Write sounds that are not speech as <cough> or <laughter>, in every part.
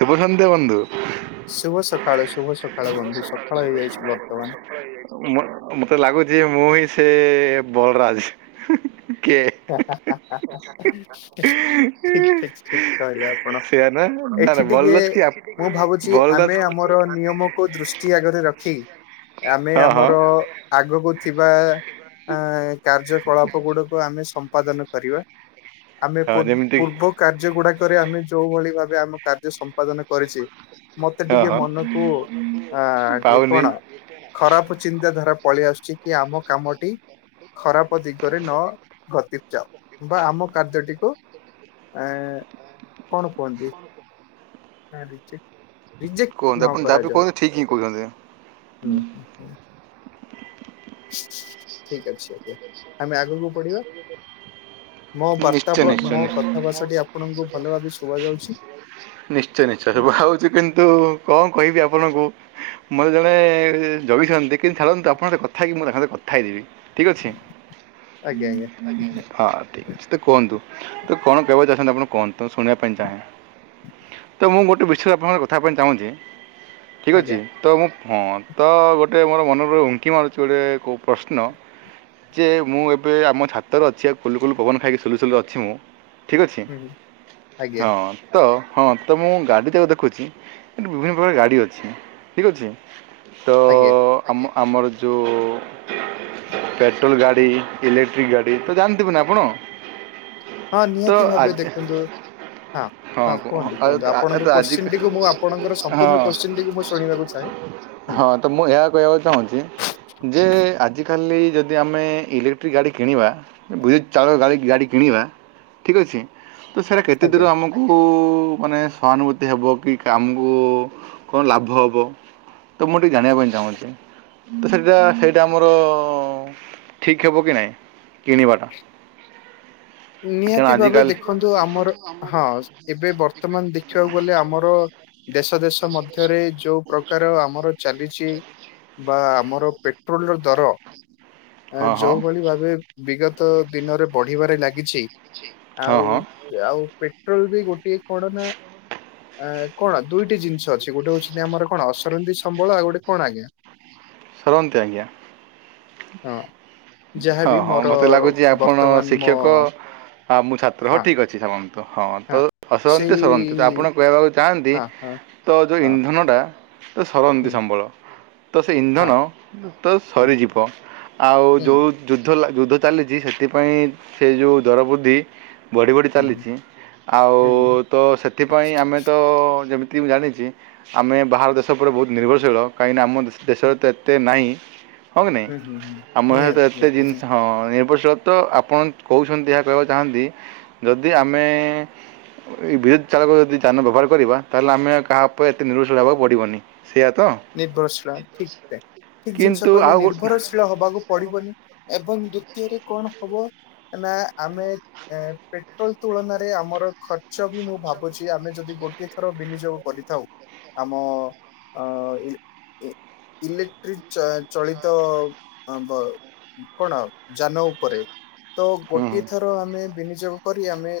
ଶୁଭ ସନ୍ଧ୍ୟା ବନ୍ଧୁ। ଶୁଭ ସକାଳ ଶୁଭ ସକାଳୁ ବନ୍ଧୁ ସକାଳ ହେଇଯାଇଛି ବର୍ତ୍ତମାନ। ତ ମ ମତେ ଲାଗୁଛି ମୁଁ ହିଁ ସେ ବଳରାଜ। କିଏ ହା ହା ହା ହା ଠିକ ଠିକ ଠିକ କହିଲ ଆପ ପଣ ସେୟା ନା ନା ଏଠି ନା ଟିକେ ବଳରାଜ କି ଆ ମୁଁ ଭାବୁଛି ବଳରାଜ ଆମେ ଆମର ନିୟମକୁ ଦୃଷ୍ଟି ଆଗରେ ରଖ ଖି ଆମେ ହଁ ହଁ ଆମର ଆଗକୁ ଥିବା ଅ କାର୍ଯ୍ୟକଳାପ ଗୁଡକୁ ଆମେ ସ ମ୍ପାଦନ କରିବା ଆମେ ହଁ ପୂର୍ବ ଯେମିତି ପୂର୍ବ କାର୍ଯ୍ୟ ଗୁଡାକରେ ଆମେ ଯୋଉ ଭଳି ଭାବେ ଆମ କାର୍ଯ୍ୟ ସମ୍ପାଦନ କରିଚେ ମତେ ହଁ ଟିକେ ହଁ ମନକୁ ଆ ଟିକେ ପାଉନି। କଣ ଖରାପ ଚିନ୍ତା ଧାରା ପଳେଇ ଆସୁଛି କି ଆମ କାମଟି ଖରାପ ଦିଗରେ ନ ଗତି ପ ଚାଉ ବା ଆମ କାର୍ଯ୍ୟଟିକୁ ଏ କଣ କୁହନ୍ତି ହ ରିଜେଟ ରିଜେକ୍ଟ କୁହନ୍ତୁ ନ ଆପଣ ଯାହା ବି କରାଯାଉ କୁହନ୍ତୁ ଠିକ୍ ହିଁ କହୁଛନ୍ତି ହୁଁ ହୁଁ। ଠିକ ଅଛି ଆଜ୍ଞା ଆମେ ଆଗକୁ ବଢିବା। ମୋ ବାର୍ତ୍ତା ନିଶ୍ଚୟ ପଳ ନିଶ୍ଚୟ ମୋ ନିଶ୍ଚୟ କଥା ଭାଷା ଟି ଆପଣଙ୍କୁ ଭଲ ଭାବେ ଶୁଭା ଯାଉଛି। ନିଶ୍ଚୟ ନିଶ୍ଚୟ ଶୁଭା ହଉଚି କିନ୍ତୁ କଣ କହିବି ଆପଣଙ୍କୁ ମୋତେ ଜଣେ ଜଗିଚନ୍ତି କିନ୍ତୁ ଛାଡ଼ନ୍ତୁ ଆପଣଙ୍କ ସହିତ କଥା ହେଇକି ମୁଁ ତାଙ୍କ ସହି କଥା ହେଇଯିବି। ଠିକ ଅଛି ଆଜ୍ଞା ଆଜ୍ଞା ହ। ଠିକ ଅ ତ କୁହନ୍ତୁ ତୁ କଣ କହିବା ପାଇଁ ଚାହାଁନ୍ତି ଆପଣ କୁହନ୍ତୁ ଶୁଣିବା ପାଇଁ ଚାହେଁ। ତ ମୁଁ ଗୋଟେ ବିସୟ ଆପଣଙ୍କ ସାଙ୍ଗରେ କଥା ପାଇଁ ଚାହୁଁଛି ଠିକ୍ ଆଜ୍ଞା ଅଛି। ତ ମୁଁ ହଁ ତ ଗୋଟେ ମୋର ମନରୁ ଉଙ୍କି ମାରୁଛି ଗୋଟେ କୋଉ ପ୍ରଶ୍ନ ଯେ ମୁଁ ଏବେ ଆମ ଛାତରେ ଅଛି ଆକୁ କୁଲୁ କୁଲୁ ପବନ ଖାଇକି ଶୁଲୁସୁଲୁ ଅଛି ମୁଁ ଠିକ୍ ଅଛି ହୁଁ ଆଜ୍ଞା ହଁ। ତ ହଁ ତ ମୁଁ ଗାଡ଼ି ତାକୁ ଦେଖୁଛି ବିଭିନ୍ନ ପ୍ରକାର ଗାଡି ଅଛି ଠିକ ଅଛି ତ ଆଜ୍ଞା। ଓ ଆମର ଯୋଉ ପେଟ୍ରୋଲ ଗାଡ଼ି ଇଲେକ୍ଟ୍ରିକ୍ ଗାଡ଼ି ତ ଜାଣ ଥିବେ ନା ଆପଣ। ହଁ ତ ନିହାତି ଭାବେ ଆଜି ଦେଖନ୍ତୁ ହଁ। ହଁ କୁହନ୍ତୁ କୁହନ୍ତୁ ଆ- ତ ଆପଣଙ୍କ ଆଜି କୋଶ୍ଚିନଟିକୁ ମୁଁ ଆପଣଙ୍କର ହଁ ସମ୍ପୂର୍ଣ୍ଣ କୋଶ୍ଚିନଟିକୁ ମୁଁ ଶୁଣିବାକୁ ଚାହେଁ? ହୁଁ ହଁ ତ ମୁଁ ଏହା କହିବାକୁ ଚାହୁଁଛି? ଯେ ଆଜିକାଲି ଯଦି ଆମେ ଇଲେକ୍ଟ୍ରିକ ଗାଡ଼ି କିଣିବା। ବୁଲେଟ ଚାଳକ ଗା ଗାଡ଼ି କିଣିବା ଠିକ୍ ଅଛି ତ ସେରା କେତେ ଆଜ୍ଞା। ଦୂର ଆମକୁ ଆମକୁ ମାନେ ସହାନୁଭୂତି ହେବ କି କାମକୁ କଣ ଲାଭ ହେବ? ତ ମୁଁ ଟିକେ ଜଣିବା ପାଇଁ ଚାହୁଁଛି? ତ ସେଇଟା ସେଇଟା ଆମର ଠିକ ହବ କି ନାହିଁ? କିଣିିବାଟା? ନିହାତି ଭାବେ ଦେଖନ୍ତୁ ଆମର ହଁ ଏବେ ବର୍ତ୍ତମାନ ଦେଖିବାକୁ ଗଲେ ଆମର ଦେଶ ଦେଶ ମଧ୍ୟରେ ଯୋଉ ପ୍ରକାର ଆମର ଚାଲିଛି ବା ଆମର ପେଟ୍ରୋଲର ଦର ହଁ ହଁ ଯୋଉଭଳି ଭାବେ ବିଗତ ଦିନରେ ବଢିବାରେ ଲାଗିଛି ହଁ ଆଉ ହଁ ଆଉ ପେଟ୍ରୋଲ ବି ଗୋଟେ କଣ ନା? ଆ କଣ ଦୁଇଟି ଜିନିଷ ଅଛି ଗୋଟେ ହଉଛନ୍ତି ଆମର କଣ ଅସରନ୍ତି ସମ୍ବଳ ଆଉ ଗୋଟେ କଣ ଆଜ୍ଞା? ସରନ୍ତି ଆଜ୍ଞା। ହଁ ହଁ ଯାହାବି ହଁ ମୋର ମତେ ଲାଗୁଛି ଆପଣ ବର୍ତ୍ତମାନ ମୋ ଶିକ୍ଷକ? ହଁ ମୁଁ ଛାତ୍ର ହଉ ହଁ ଠିକ୍ ଅଛି ଚାଲନ୍ତୁ ହଁ ତ ଅସରନ୍ତି ସେଇ ସରନ୍ତି ତ ଆପଣ କହିବାକୁ ଚାହାନ୍ତି? ହଁ ହଁ ତ ଯୋଉ ହଁ ଇନ୍ଧନଟା ସେ ସରନ୍ତି ହୁଁ, ସମ୍ବଳ ତ ସେ ଇନ୍ଧନ ହଁ ତ ହୁଁ, ସରିଯିବ ଆଉ ହୁଁ, ଯୋଉ ଯୁଦ୍ଧ ଯୁଦ୍ଧ ଚାଲିଛି ସେଥିପାଇଁ ସେ ଯୋଉ ଦର ବୃଦ୍ଧି ବଢ଼ି ବଢ଼ି ହୁଁ ଚାଲିଛି ଆଉ ତ ସେଥିପାଇଁ ଆମେ ତ ଯେମିତି ଏ ମୁଁ ଜାଣିଛି ଆମେ ବାହାର ଦେଶ ଉପରେ ବହୁତ ନିର୍ଭରଶୀଳ କାହିଁକିନା ଆମ ଦେଶରେ ଏତେ ଏତେ ନାହିଁ ହଁ କି ନାଇଁ ଆମ ଏତେ ଜିନିଷ ହଁ ନିର୍ଭରଶୀଳତ ଆପଣ କହୁଛନ୍ତି ଏହା କହିବାକୁ ଚାହାଁନ୍ତି ଯଦି ଆମେ ଏଇ ବିଦ୍ୟୁତ୍ ଚାଳକ ଯଦି ଯାନ ବ୍ୟବହାର କରିବା ତାହେଲେ ଆମେ କାହା ଉପରେ ଏତେ ନିର୍ଭରଶୀଳ ହେବାକୁ ପଡିବନି। ସେଇଆ ତ ନିର୍ଭରଶୀଳ ଠିକ ସେ ଠିକ ଜିନିଷ କିନ୍ତୁ କହିଲେ ଆଉ ଗୋଟେ ନିର୍ଭରଶୀ ଳ ହବାକୁ ପଡିବନି ଏବଂ ଦ୍ଵିତୀୟରେ କଣ ହବ ନା ଆମେ ଏ ପେଟ୍ରୋଲ ତୁଳନାରେ ଆମର ଖର୍ଚ୍ଚ ବି ମୁଁ ଭାବୁଛି ଆମେ ଯଦି ଗୋ ଗୋଟେ ଥର ବିନିଯୋଗ କରିଥାଉ ଆମ ଅ ଇ ଇ ଇଲେକ୍ଟ୍ରିକ ଚଳିତ କଣ ଯାନ ଉପରେ ତ ହୁଁ ହୁଁ ଗୋଟିଏ ଥର ଆମେ ବିନିଯୋଗ କରି ଆମେ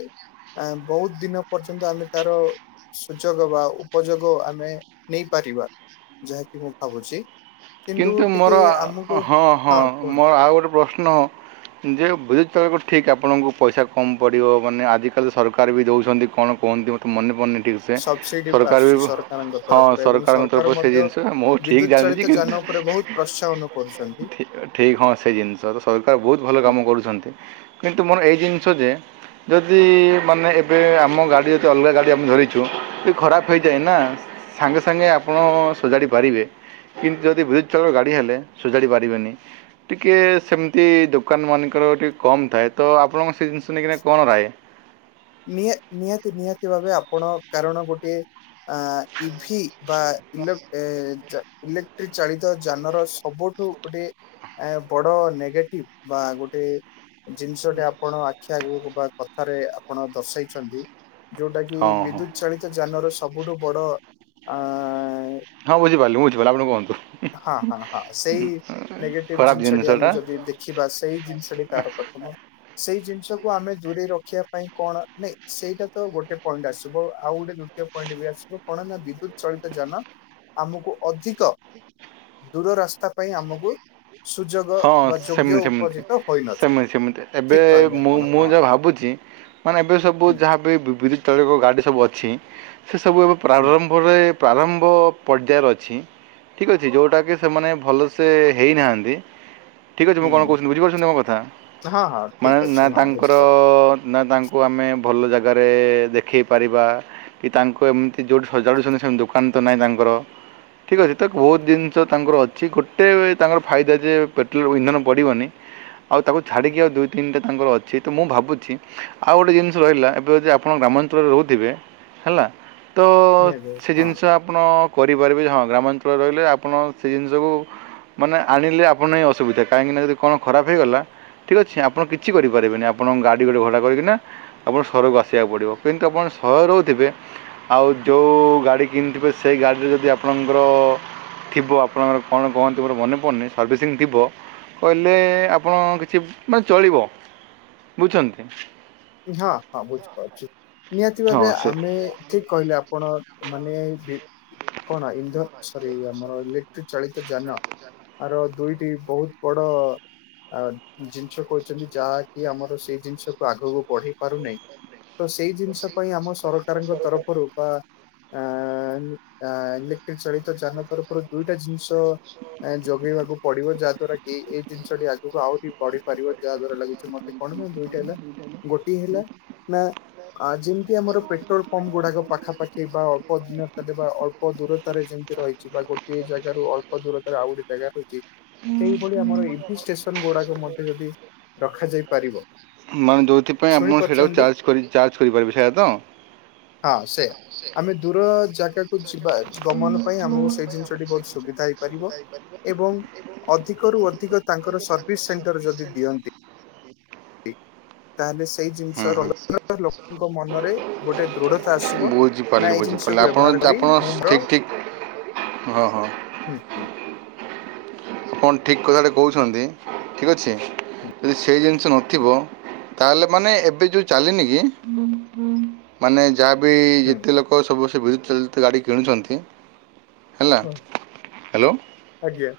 ଆ ବହୁତ ଦିନ ପର୍ଯ୍ୟନ୍ତ ଆମେ ତାର ସୁଯୋଗ ବା ଉପଯୋଗ ଆମେ ନେଇପାରିବା। ଯାହାକି ମୁଁ ଭାବୁଛି କିନ୍ତୁ ଟିକେ ମୋର ଆମକୁ ହଁ ହଁ ମୋର ଆଉ ଗୋଟେ ପ୍ରଶ୍ନ? ଯେ ବିଦ୍ୟୁତ୍ ଚାଳକ ଠିକ୍ ଆପଣଙ୍କୁ ପଇସା କମ୍ ପଡ଼ିବ ମାନେ ଆଜିକାଲି ସରକାର ବି ଦେଉଛନ୍ତି କଣ କୁହନ୍ତି ମ ତ ମନେ ମନେ ଠିକ ସେ ସବସିଡି ସରକାର ଆସୁଛି ବି ସରକାରଙ୍କ ହଁ ତରଫରୁ ଏବଂ ସରକାରଙ୍କ ସରକାର ତରଫରୁ ସେ ମଧ୍ୟ ଜିନିଷ ମୁଁ ଠିକ୍ ବିଦ୍ୟୁତ ଜାଣିଛି ଚାଳିତ କି ଯାନ ଉପରେ ବହୁତ ପ୍ରୋତ୍ସାହନ କରୁଛନ୍ତି। ଠିକ୍ ହଁ ସେ ଜିନିଷ ତ ସରକାର ବହୁତ ଭଲ କାମ କରୁଛନ୍ତି କିନ୍ତୁ ମୋର ଏଇ ଜିନିଷ ଯେ ଯଦି ମାନେ ଏବେ ଆମ ଗାଡ଼ି ଯଦି ଅଲଗା ଗାଡ଼ି ଆମେ ଧରିଛୁ ସିଏ ଖରାପ ହେଇଯାଏ ନା ସାଙ୍ଗେ ସାଙ୍ଗେ ଆପଣ ସଜାଡ଼ି ପାରିବେ। କିନ୍ତୁ ଯଦି ବିଦ୍ୟୁତ୍ଚାଳ ଗାଡ଼ି ଆଣିଲେ ସଜଡ଼ି ପାରିବେନି। ଟିକିଏ ସେମିତି ଦୋକାନ ମାନଙ୍କର ଟିକେ କମ୍ ଥାଏ ତ ଆପଣଙ୍କ ସେ ଜିନିଷ ନେଇକନା କଣ ରାଏ? ନି ନିହାତି ନିହାତି ଭାବେ ଆପଣ କାରଣ ଗୋଟେ ଆ ଇଭି ବା ଇଲୋ ଏ ଚା ଇଲେକ୍ଟ୍ରିକ ଚାଳିତ ଯାନର ସବୁଠୁ ଗୋଟେ ଏ ବଡ଼ ନେଗେଟିଭ୍ ବା ଗୋଟେ ଜିନିଷଟା ଆପଣ ଆଖି ଆଗକୁ ବା କଥାରେ ଆପଣ ଦର୍ଶାଇଛନ୍ତି। ଯୋଉଟା କିି ହଁ ହଁ ବିଦ୍ୟୁତ ଚାଳିତ ଯାନର ସବୁଠୁ ବଡ ଆ ହଁ ମୁଁ ବୁଝିପାରିଲି ମୁଁ ବୁଝିପାରିଲି ଆପଣ କୁହନ୍ତୁ? ହଁ ହଁ ହଁ ସେଇ ନେଗେଟିଭ ଖରାପ ଜିନିଷଟି ଆମେ ଜିନିଷଟା ଯଦି ଦେଖିବା ସେଇ ଜିନିଷଟି ତାର ପ୍ରଥମ ସେଇ ଜିନିଷକୁୁ ଆମେ ଦୂରେଇ ରଖିବା ପାଇଁ କଣ ନାଇଁ ସେଇଟା ତ ଗୋଟେ ପଏଣ୍ଟ ଆସିବ ଆଉ ଗୋଟେ ପଏଣ୍ଟ ବି ଆସିବ କଣ ନା ବିଦ୍ୟୁତ ଚଳିତ ଯାନ ଆମକୁ ଅଧିକ ଦୂଢ ରାସ୍ତା ପାଇଁ ଆମକୁ ସୁଯୋଗ ହଁ ବା ଯୋଗ୍ୟ ସେମିତି ସେମିତି ଉପଜିତ ହୋଇନଥାଏ ସେମିତି ସେମିତି ଏବେ ଠିକ କହିଲେ ମୁଁ ଆପଣ ମୁଁ ହଁ। ଯା ଭାବୁଛି ମାନେ ଏବେ ସବୁ ହୁଁ ଯାହାବ ବି ବିଦ୍ୟୁତ୍ ଚଳିତ ଗାଡ଼ି ସବୁ ଅଛି ସେ ସବୁ ଏବେ ହୁଁ ପ୍ରାରମ୍ଭରେ ପ୍ରାରମ୍ଭ ପର୍ଯ୍ୟାୟର ଅଛି ଠିକ୍ ଅଛି, ଯେଉଁଟାକି ସେମାନେ ଭଲସେ ହେଇନାହାନ୍ତି। ଠିକ୍ ଅଛି ମୁଁ କଣ ହୁଁ କହୁଛି ବୁଝିପାରୁଛନ୍ତି ମୋ କଥା? ହଁ ହଁ ଠିକ ମାନେ ଅଛି ନା ହଁ ତାଙ୍କର ବୁଝିପାରୁଛି ନା ତାଙ୍କୁ ଆମେ ଭଲ ଜାଗାରେ ଦେଖାଇ ପାରିବା? କି ତାଙ୍କୁ ଏମିତି ଯୋଉଠି ସଜାଡୁଛନ୍ତି ସେମିତି ଦୋକାନ ତ ନାହିଁ ତାଙ୍କର। ଠିକ୍ ଅଛି ତ ବହୁତ ଜିନିଷ ତାଙ୍କର ଅଛି ଗୋଟେ ତାଙ୍କର ଫାଇଦା ଯେ ପେଟ୍ରୋଲ ଇନ୍ଧନ ପଡ଼ିବନି ଆଉ ତାକୁ ଛାଡ଼ିକି ଆଉ ଦୁଇ ତିନିଟା ତାଙ୍କର ଅଛି। ତ ମୁଁ ଭାବୁଛି ଆଉ ଗୋଟେ ଜିନିଷ ରହିଲା ଏବେ ଯଦି ଆପଣ ଗ୍ରାମାଞ୍ଚଳରେ ରହୁଥିବେ ହେଲା। ତ ନିହାତି ହଁ ସେ ଜିନିଷ ଆ ଆପଣ କରିପାରିବେ ହଁ ଗ୍ରାମାଞ୍ଚଳରେ ରହିଲେ ଆପଣ ସେ ଜିନିଷକୁ ମାନେ ଆଣିଲେ ଆ ଆପଣ ଅସୁବିଧା କାହିଁକି ଯଦି କଣ ଖରାପହେଇଗଲା ଠିକ୍ ଅଛି ଆପଣ କିଛି କରିପାରିବେନି ଆପଣଙ୍କ ଗାଡ଼ି ଗୋଟେ ଭଡ଼ା କରିକିନା ଆପଣ ସହରକୁ ଆସିବାକୁ ପଡ଼ିବ କିନ୍ତୁ ଆପଣ ସହରହୁଥିବେ ଆଉ ଯେଉଁ ଗାଡ଼ି କିଣିଥିବେ ସେଇ ଗାଡ଼ିରେ ଯଦି ଆପଣଙ୍କର ଥିବ ଆପଣଙ୍କର କଣ କହନ୍ତି ମୋର ମନେ ପଡ଼ନି ସର୍ଭିସିଂ ଥିବ କହିଲେ ଆପଣ କିଛି ମାନେ ଚଳିବ। ବୁଝୁଛନ୍ତି। ହଁ ହଁ ବୁଝିପାରୁଛି। ନିହାତି ହଁ ଭାବେ ସେ ଆମେ ଠିକ କହିଲେ ଆପଣ ମାନେ ବି କଣ ଇଧର ସରି ଆମରଇ ଇଲେକ୍ ଟି ଚାଳିତ ଯାନ ଆର ଦୁଇଟି ବହୁତ ବଡ ଆ ଜିନିଷ କହିଛନ୍ତି ଯାହାକି ଆମର ସେଇ ଜିନିଷକୁ ଆଗକୁ ପଢି ପାରୁନାହିଁ। ତ ସେଇ ଜିନିଷ ପାଇଁ ଆମ ସରକାରଙ୍କ ତରଫରୁ ବା ଆ ଇନ୍ ଆ ଇଲେକ୍ଟ୍ରିକ ଚାଳିତ ଯାନ ତର ଉପର ଦୁଇଟା ଜିନିଷ ଯୋଗେଇବାକୁ ପଡିବ ଯାହା ଦ୍ଵାରା କି ଏଇ ଜିନିଷଟି ଆହୁରି ବଢିପାରିବ ଯାହା ଦ୍ଵାରା ଲାଗୁଛି ମତେ କଣ ହୁ ଦୁଇଟା ହେଲା ଗୋଟିଏ ହେଲା। ନା ଯେମିତି ଆମର ପେଟ୍ରୋଲ ପମ୍ପ ଗୁଡାକ ପାଖାପାଖି ବା ଅଳ୍ପ ଦିନ ତଲେ ବା ଅଳ୍ପ ଅଳ୍ପ ଦୂରତାରେ ଯେମିତି ରହିଛି ବା ଗୋଟଏ ଜାଗାରୁ ଅଳ୍ପ ଦୂରତାରେ ଆଉ ଗୋଟେ ଜାଗା ରହିଛି। ସେଇଭଳି ଆମର ଇଭି ଷ୍ଟେସନ ଗୁଡାକ ମଧ୍ୟ ଯଦି ରଖାଯାଇ ପାରିବ। ମାନେ ଯେଉଁଥିପାଇଁ ଶୁଣି ଆପଣ ସେଇଟାକୁ ପାରୁଛନ୍ତି ଚାର୍ଜ କରି ଚାର୍ଜ କରିପାରିବେ ସେଇଟା ତ? ହଁ ସେୟା। ଆମେ ଦୂର ଜାଗା ଯିବା ଗମନ ପାଇଁ ଆମକୁ ସେଇ ଜିନିଷଟି ବହୁତ ସୁବିଧା ହେଇପାରିବ ଏବଂ ଅଧିକରୁୁ ଅଧିକ ତାଙ୍କର ସର୍ଭିସ ସେଣ୍ଟର ଯଦି ଦିଅନ୍ତି। ତାହେଲେ ସେଇ <inaudible> ଜିନିଷ ହୁଁ ହୁଁ ରହିବାର ଲୋକଙ୍କ ମନରେ ବୁଝ ଗୋଟେ ଦୃଢତା ଆସିବ। ନା ବୁଝିପାରିଲି ଏଇ ଜିନିଷକୁ ବୁଝିପାରିଲି ବ୍ୟବହାର ଆପଣ କରି ଆପଣ ମୁଁ ମୋର ଠିକ୍ ଠିକ୍ ହଁ ହଁ। ହୁଁ ହୁଁ। ଆପଣ ଠିକ୍ କଥାଟେ କହୁଛନ୍ତି ଠିକ୍ ଅଛି। ଯଦି ସେଇ ଜିନିଷ ନଥିବ ତାହେଲେ ମାନେ ଏବେ ଯୋଉ ଚାଲିନି କି ମାନେ ଯାହାବି ହୁଁ ହୁଁ ଯେତେ ଲୋକ ସବୁ ସେ ବିଜୁତ୍ ଚାଳିତ ଗାଡ଼ି କିଣୁଛନ୍ତି ହେଲା ହଁ ହ୍ୟାଲୋ। ଆଜ୍ଞା।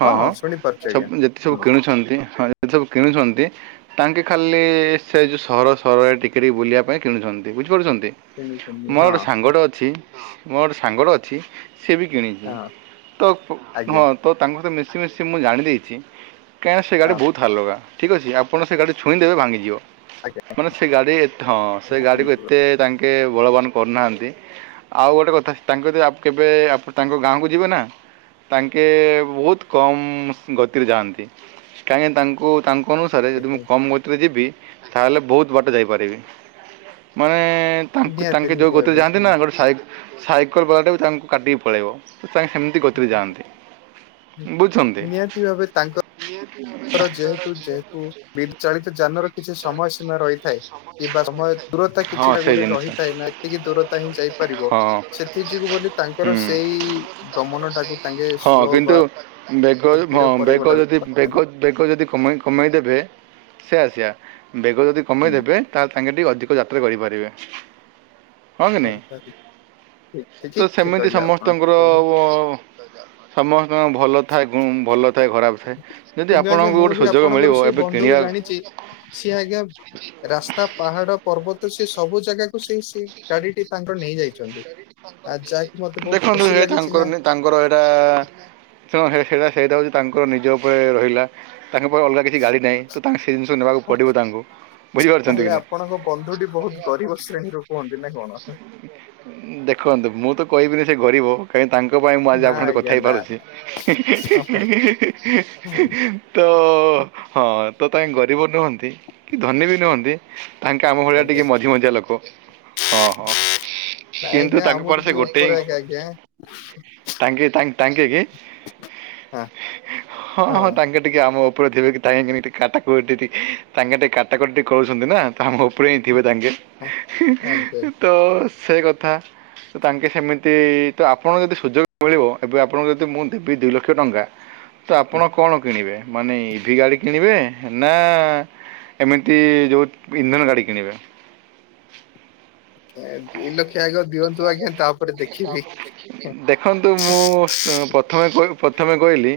ହଁ ଶୁଣିପାରୁଛି ଆଜ୍ଞା ସବୁ ଯେତେ ସବୁ ହୁଁ କିଣୁଛନ୍ତି ହଁ ଯେତେ ସବୁ କିଣୁଛନ୍ତି। ତାଙ୍କେ ଖାଲି ସେ ଯେ ସହର ସହରରେ ଟିକେଟିକେ ବୁଲିବା ପାଇଁ କିଣୁଛନ୍ତି ବୁଝିପାରୁଛନ୍ତି। ଶୁଣୁଛନ୍ତି ମୋର ହଁ ଗୋଟେ ସାଙ୍ଗଟେ ଅଛି। ମୋର ଗୋଟେ ସାଙ୍ଗଟେ ଅଛି ସେ ବି କିଣିଛି ହଁ ତ ହଁ ଆଜ୍ଞା ତ ତାଙ୍କ ତ ମିଶି ମିଶି ମୁଁ ଜାଣିଦେଇଛି, କାହିଁକିନା ସେ ଗାଡ଼ି ହଁ ବହୁତ ହଲୁକା। ଠିକ୍ ଅଛି, ଆପଣ ସେ ଗାଡ଼ି ଛୁଇଁ ଦେବେ ଭାଙ୍ଗିଯିବ। ଆଜ୍ଞା। ମାନେ ସେ ଗାଡି ଥ ସେ ଗାଡିକୁ ଏତେ ତାଙ୍କେ ବଳବାନ କରିନାହାନ୍ତି ଆଉ ଗୋଟେ କଥା, ତାଙ୍କ ଯେ କେବେ ଆପ ତାଙ୍କ ଗାଁକୁ ଯିବେନା ତାଙ୍କେ ବହୁତ କମ ଗତିରେ ଯାଆନ୍ତି, କାହିଁକି ନା ତାଙ୍କୁ ତାଙ୍କ ଅନୁସାରେ ଯଦି ମୁଁ କମ ଗତି ଯଦି ଯିବି ତାହେଲେ, ବହୁତ ବାଟ ଯାଇପାରିବି। ମାନେ ତାଙ୍କୁ ନିହାତି ତାଙ୍କେ ଯୋଉ ନିହାତି ଗତିରେ ଭାବେ ହୁଁ ଯାଆନ୍ତିନା ଗୋଟେ ସାଇ ସାଇକେଲ ବାଲାଟା ବି ତାଙ୍କୁ କାଟିକି ପଳେଇବ ତାଙ୍କେ ସେମିତି ଗତିରେ ଯାଆନ୍ତି। ବୁଝନ୍ତି। ନିହାତି ଭାବେ ତାଙ୍କ ର ଯେହେତୁ ଯେହେତୁ ବିଦ୍ୟୁତ ଚାଳିତ <unintelligible> କିବା ସମୟ ଦୂରତା ହଁ କିଛିଟା ସେଇ ଗୋଟେ ଜିନିଷ। ରହିଥାଏ ନା ଏତିକି ଦୂରତା ହିଁ ଯାଇପାରିବ। ହଁ। ସେଥି ଯୋଗୁ ବୋଲି ତାଙ୍କର ହୁଁ। ସେଇ ଗମନ ଟାକୁ ତାଙ୍କେ ହଁ ସ୍ଲୋ କିନ୍ତୁ ବା ବେଗ ଯଦି ଧୀର ହଁ ବେଗ ଯଦି ବେ ପରିବର୍ତ୍ତନ ବେଗ ଯଦି କମାଇ କମାଇଦେବେ ସେଇୟା, ସେଇୟା ବେଗ ଯଦି କମାଇଦେବେ ତାହାଲେ ତାଙ୍କେ ଟିକେ ଅଧିକ ଯାତ୍ରେ କରିପାରିବେ। ହଁ କି ନାଇଁ, ଠିକ ତ ଠିକ ସେମିତି କହିଲେ ଆପଣ ଠିକ ସମସ୍ତଙ୍କର କହିଲେ। ଓ ସମ ହଁ ଭଲ ଥାଏ ହୁଁ ଭଲ ଥାଏ ଖରାପ ଥାଏ, ଯଦି କିନ୍ତୁ ଆଜ୍ଞା ଆପଣଙ୍କୁ ଗୋଟେ ସୁଯୋଗ ମିଳିବ ଏବେ କିଣିବାକୁ ଛି ଆ <unintelligible> ରାସ୍ତା, ପାହାଡ, ପର୍ବତ ସେ ସବୁ ଜାଗାକୁ ସେଇ ସେ ଗାଡିଟି ତାଙ୍କର ନେଇ ଯାଇଛନ୍ତି। ଆ ଯାଇକି ମତେ ବହୁତ ଦେଖନ୍ତୁ ଖୁସି ହେ ଲାଗିଛି ତାଙ୍କର ନା। ତାଙ୍କର ହେଇଟା ଯୋଉ ହେଇଟା ସେଇଟା ହେଉଛି ତାଙ୍କର ନିଜ ଉପରେ ରହିଲା। ତାଙ୍କ ପାଖ ଅଲଗା କିଛି ଗାଡ଼ି ନାହିଁ, ତ ତାଙ୍କଙ୍କୁ ସେ ଜିନିଷକୁ ନେବାକୁ ପଡ଼ିବ ତାଙ୍କୁ ବୁଝିପାରୁଛନ୍ତି ତାହେଲେ କି ନାଇଁ। ଆପଣଙ୍କ ବନ୍ଧୁଟି ବହୁତ ଗରିବ ଶ୍ରେଣୀରୁ କୁହନ୍ତି ନା କଣ? ଦେଖନ୍ତୁ, ମୁଁ ତ କହିବିନି ସେ ଗରିବ କାହିଁକି ତାଙ୍କ ପାଇଁ ମୁଁ ଆଜି ନା ଆପଣ ତ କଥା ଆଜ୍ଞା ନା ହେଇପାରୁଛି। ହି, ହି, ହି, ହିଇ, ହି ତ ହଁ ତ ତାଙ୍କେ ଗରିବ ନୁହଁନ୍ତି କି ଧନୀ ବି ନୁହନ୍ତି। ତାଙ୍କେ ଆମ ଭଳିଆ ଆଜ୍ଞା ଟିକେ ମଝି ମଝିଆ ଲୋକ ହଁ, ହଁ। ନାଇଁ, କିନ୍ତୁ ଆଜ୍ଞା ତାଙ୍କ ପରେ ଆମଠୁ ସେ ଟିକେ ଗୋଟେ ଉପରେ ଆଜ୍ଞା, ଆଜ୍ଞା। ତାଙ୍କେ ତା ତାଙ୍କେ କେ ହଁ ହଁ, ହଁ ତାଙ୍କେ ଟିକେ ଆମ ଉପରେ ଥିବେକି, ତାଙ୍କେ ଯେମିତି କାଟାକୁଟିକି ତାଙ୍କେ ସେଠି କାଟାକୁଟି କଉଛନ୍ତି ନା। ତ ଆମ ଉପରେ ହିଁ ଥିବେ ତାଙ୍କେ ଆଜ୍ଞା ଆଜ୍ଞା ତ ସେ କଥା ତାଙ୍କେ ସେମିତି ତ ଆପଣଙ୍କୁ, ଯଦି ସୁଯୋଗ ମିଳିବ ଏବେ ଆପଣଙ୍କୁ ଯଦି ମୁଁ ଦେବି ଦୁଇ ଲକ୍ଷ ଟଙ୍କା। ତ ଆପଣ କଣ କିଣିବେ, ମାନେ ଇଭିି ଗାଡ଼ି କିଣିବେ ନା ଏମିତି ଯୋଉ ଇନ୍ଧନ ଗାଡି କିଣିବେ? ଏ ଦୁଇ ଲକ୍ଷ ଆଗ ଦି ଦେଖନ୍ତୁ ମୁଁ ପଥମେ କହିବୁ ପଥମେ କହିଲି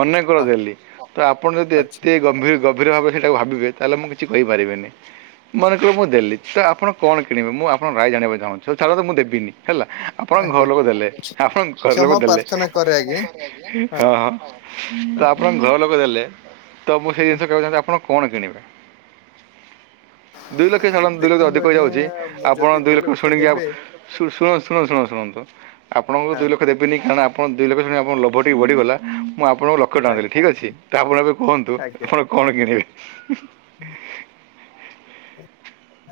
ମନେକର ହଁ ଦେଲି ତ ଆପଣ ଯଦି ଆଚ୍ଛା ଏତେ ଗମ୍ଭୀର ଗ ଗଭୀର ଭାବେ ସେଇଟାକୁ ଭାବିବେ, ତାହେଲେ ମୁଁ କିଛି କହିପାରିବିନି। ମନେକର, ମୁଁ ଦେଲି ତ ଆପଣ କଣ କିଣିବେ, ମୁଁ ଆପଣଙ୍କର ରାୟ ଜାଣିବାକୁ ଚାହୁଁଛି, ହଉ ଛାଡନ୍ତୁ ମୁଁ ଦେବିନି। ହେଲା ଆପଣଙ୍କ ଘର ଆଜ୍ଞା ଲୋକ ଦେଲେ, ଆପଣଙ୍କ ଘର ଲୋକ କ୍ଷମା ଦେଲେ। ପ୍ରାର୍ଥନା କରେ ଆଜ୍ଞା <inaudible> ହଁ, ହଁ ତ ଆପଣଙ୍କ ଘର ଲୋକ ଦେଲେ ତ ମୁଁ ସେଇ ଜିନିଷ କହୁଛି ଯେ, ଆପଣ କଣ କିଣିବେ? ଦୁଇ ଲକ୍ଷ ସାଧାରଣତଃ, ଦୁଇ ଲକ୍ଷ ଦେଖନ୍ତୁ ଅଧିକ ଆଜ୍ଞା ହେଇଯାଉଛି। ମୁଁ ଆପଣ ଯଦି ଦୁଇ ଲକ୍ଷ ଶୁଣିକି ଆଉ ଦେବେ ଶୁଣୁ, ଶୁଣ, ଶୁଣ, ଶୁଣନ୍ତୁ ଆପଣଙ୍କୁ ହଁ ଦୁଇ ଲକ୍ଷ ଦେବ ବିନି କାରଣ ଆପଣ ଦୁଇ ଲକ୍ଷ୍ୟ ଶୁଣି ଆପଣଙ୍କ ଲୋଭ ଟିକିଏ ବଢ଼ିଗଲା, ମୁଁ ଆଣଙ୍କୁ ଲକ୍ଷେ ଟଙ୍କା ଦେଲି, ଆଜ୍ଞା। ଠିକ୍ ଅଛି। ତାପରେ, ଏବେ କୁହନ୍ତୁ ଆପଣ କଣ କିଣିବେ?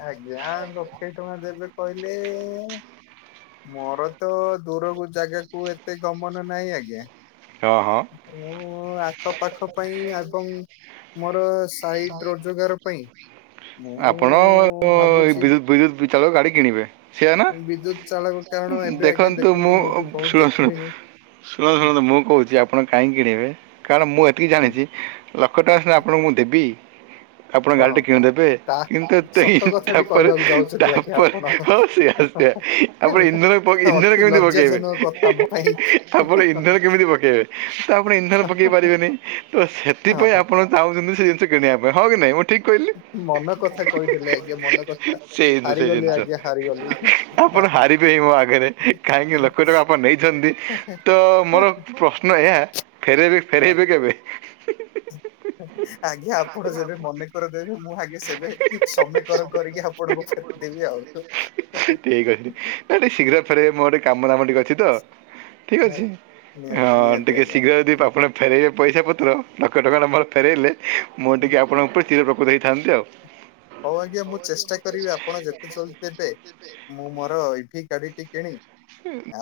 ଆଜ୍ଞା ଯା ଲକ୍ଷେ ଟଙ୍କା ଦେବେ କହିଲେ ମୋର ତ ଦୂରକୁ ଜାଗାକୁ ଏତେ ଗମନ ନାହିଁ ଆଜ୍ଞା। ହଁ ହଁ। ମୁଁ ଆଖପାଖ ପାଇଁ ଆଗ ମୋର ସାଇଡ ରୋଜଗାର ପାଇଁ ମୁଁ ଆପଣ ଅ ଭାବୁଛି ବିଦ୍ୟୁତ ବିଦ୍ୟୁତ ଦୁଇ ଚାଳ ଗାଡ଼ି କିଣିବେ ସେଆ ନା ବିଦ୍ୟୁତ ଚାଳକ କାରଣ ଏବେ ଆଜ୍ଞା ଦେଖନ୍ତୁ ମୁଁ ବି ବହୁତ ଶୁଣ ଶୁଣ ଦେଖିଲିଣି ଶୁଣନ୍ତୁ ହୁଁ ଶୁଣନ୍ତୁ ମୁଁ କହୁଛି ଆପଣ କାହିଁକି କିଣିବେ କାରଣ ମୁଁ ଏତିକି ହୁଁ ଜାଣିଛି ଲକ୍ଷ ଟଙ୍କା ସିନା ହୁଁ ଆପଣଙ୍କୁ ମୁଁ ଦେବି ଆପଣ ଗାଡି ଟେ ହଁ କିଣିଦେବେ ତା କିନ୍ତୁ ସତ କଥାଟି ତାପରେ କହିବାକୁ ଯାଉଛନ୍ତି ଆଜ୍ଞା ତାପରେ ଆପଣ। ହଉ ସେ ତାପରେ ଇନ୍ଧନ ହେଲା ଇନ୍ଧନ ଅତି କେମିତି ପକେଇବେ ଲଜ୍ଜାଜନକ କଥା ମୋ ପାଇଁ। ତାପରେ ଇନ୍ଧନ କେମିତି ପକେଇବେ ତ ଆପଣ ଇନ୍ଧନ ପକେଇ ପାରିବେନି ତ ସେଥିପାଇଁ ହଁ ଆପଣ ଚାହୁଁଛନ୍ତି ସେ ଜିନଷ କିଣିବା ପାଇଁ ହଁ କି ନାଇଁ ଠିକ୍ କହିଲି ମନ କଥା କହିଦେଲେ ଆଜ୍ଞା ମନ କଥା। ସେଇ ଜିନିଷ ସେଇ ହାରିଗଲି ଜିନିଷ ଆଜ୍ଞା ହାରିଗଲି। ଆପଣ ହାରିବେ ହିଁ ମୋ ଆଗରେ କାହିଁକି ଲକ୍ଷ ଟଙ୍କା ଆପଣ ନେଇଛନ୍ତି ତ ମୋର ପ୍ରଶ୍ନ ଏହା ଫେରେଇବେ ଫେରେଇବେ କେବେ? <inaudible> ଆଜ୍ଞା ଆପଣ ଯେବେ ମନେ କରିଦେବେ ମୁଁ ଆଜ୍ଞା ସେବେ ସମି କରିକି ଆପଣଙ୍କୁ ଫେରେଇଦେବି ଠିକ୍ ଆଉ। ନା ଟ ଶୀଘ୍ର ଫରେଇବେ ମୋର ଗୋଟେ କାମ ଦାମ ଟିକେ ଅଛି। ଠିକ୍ ଅଛି ହଁ ନିହାତି ନିହାତି ଟିକେ ଆଜ୍ଞା। ଶୀଘ୍ର ଯଦି ହୁଁ, ଆପଣ ଫେରାଇବେ ପଇସା ପତ୍ର ଲକ୍ଷେ ଟଙ୍କାଟା ମର ଫେରାଇଲେ ମୁଁ ହୁଁ। ଟିକେ ଆପଣଙ୍କ ଉପରେ ଚିର ଉପକୃତ ହେଇଥାନ୍ତି ଆଉ ହଉ ଆଜ୍ଞା ମୁଁ ଚେଷ୍ଟା କରିବି ଆପଣ ଯେତେ ଜଲଦି ଦେବେ ମୁଁ ମୋର ଇଭି ଗାଡିଟି କିଣି ହୁଁ।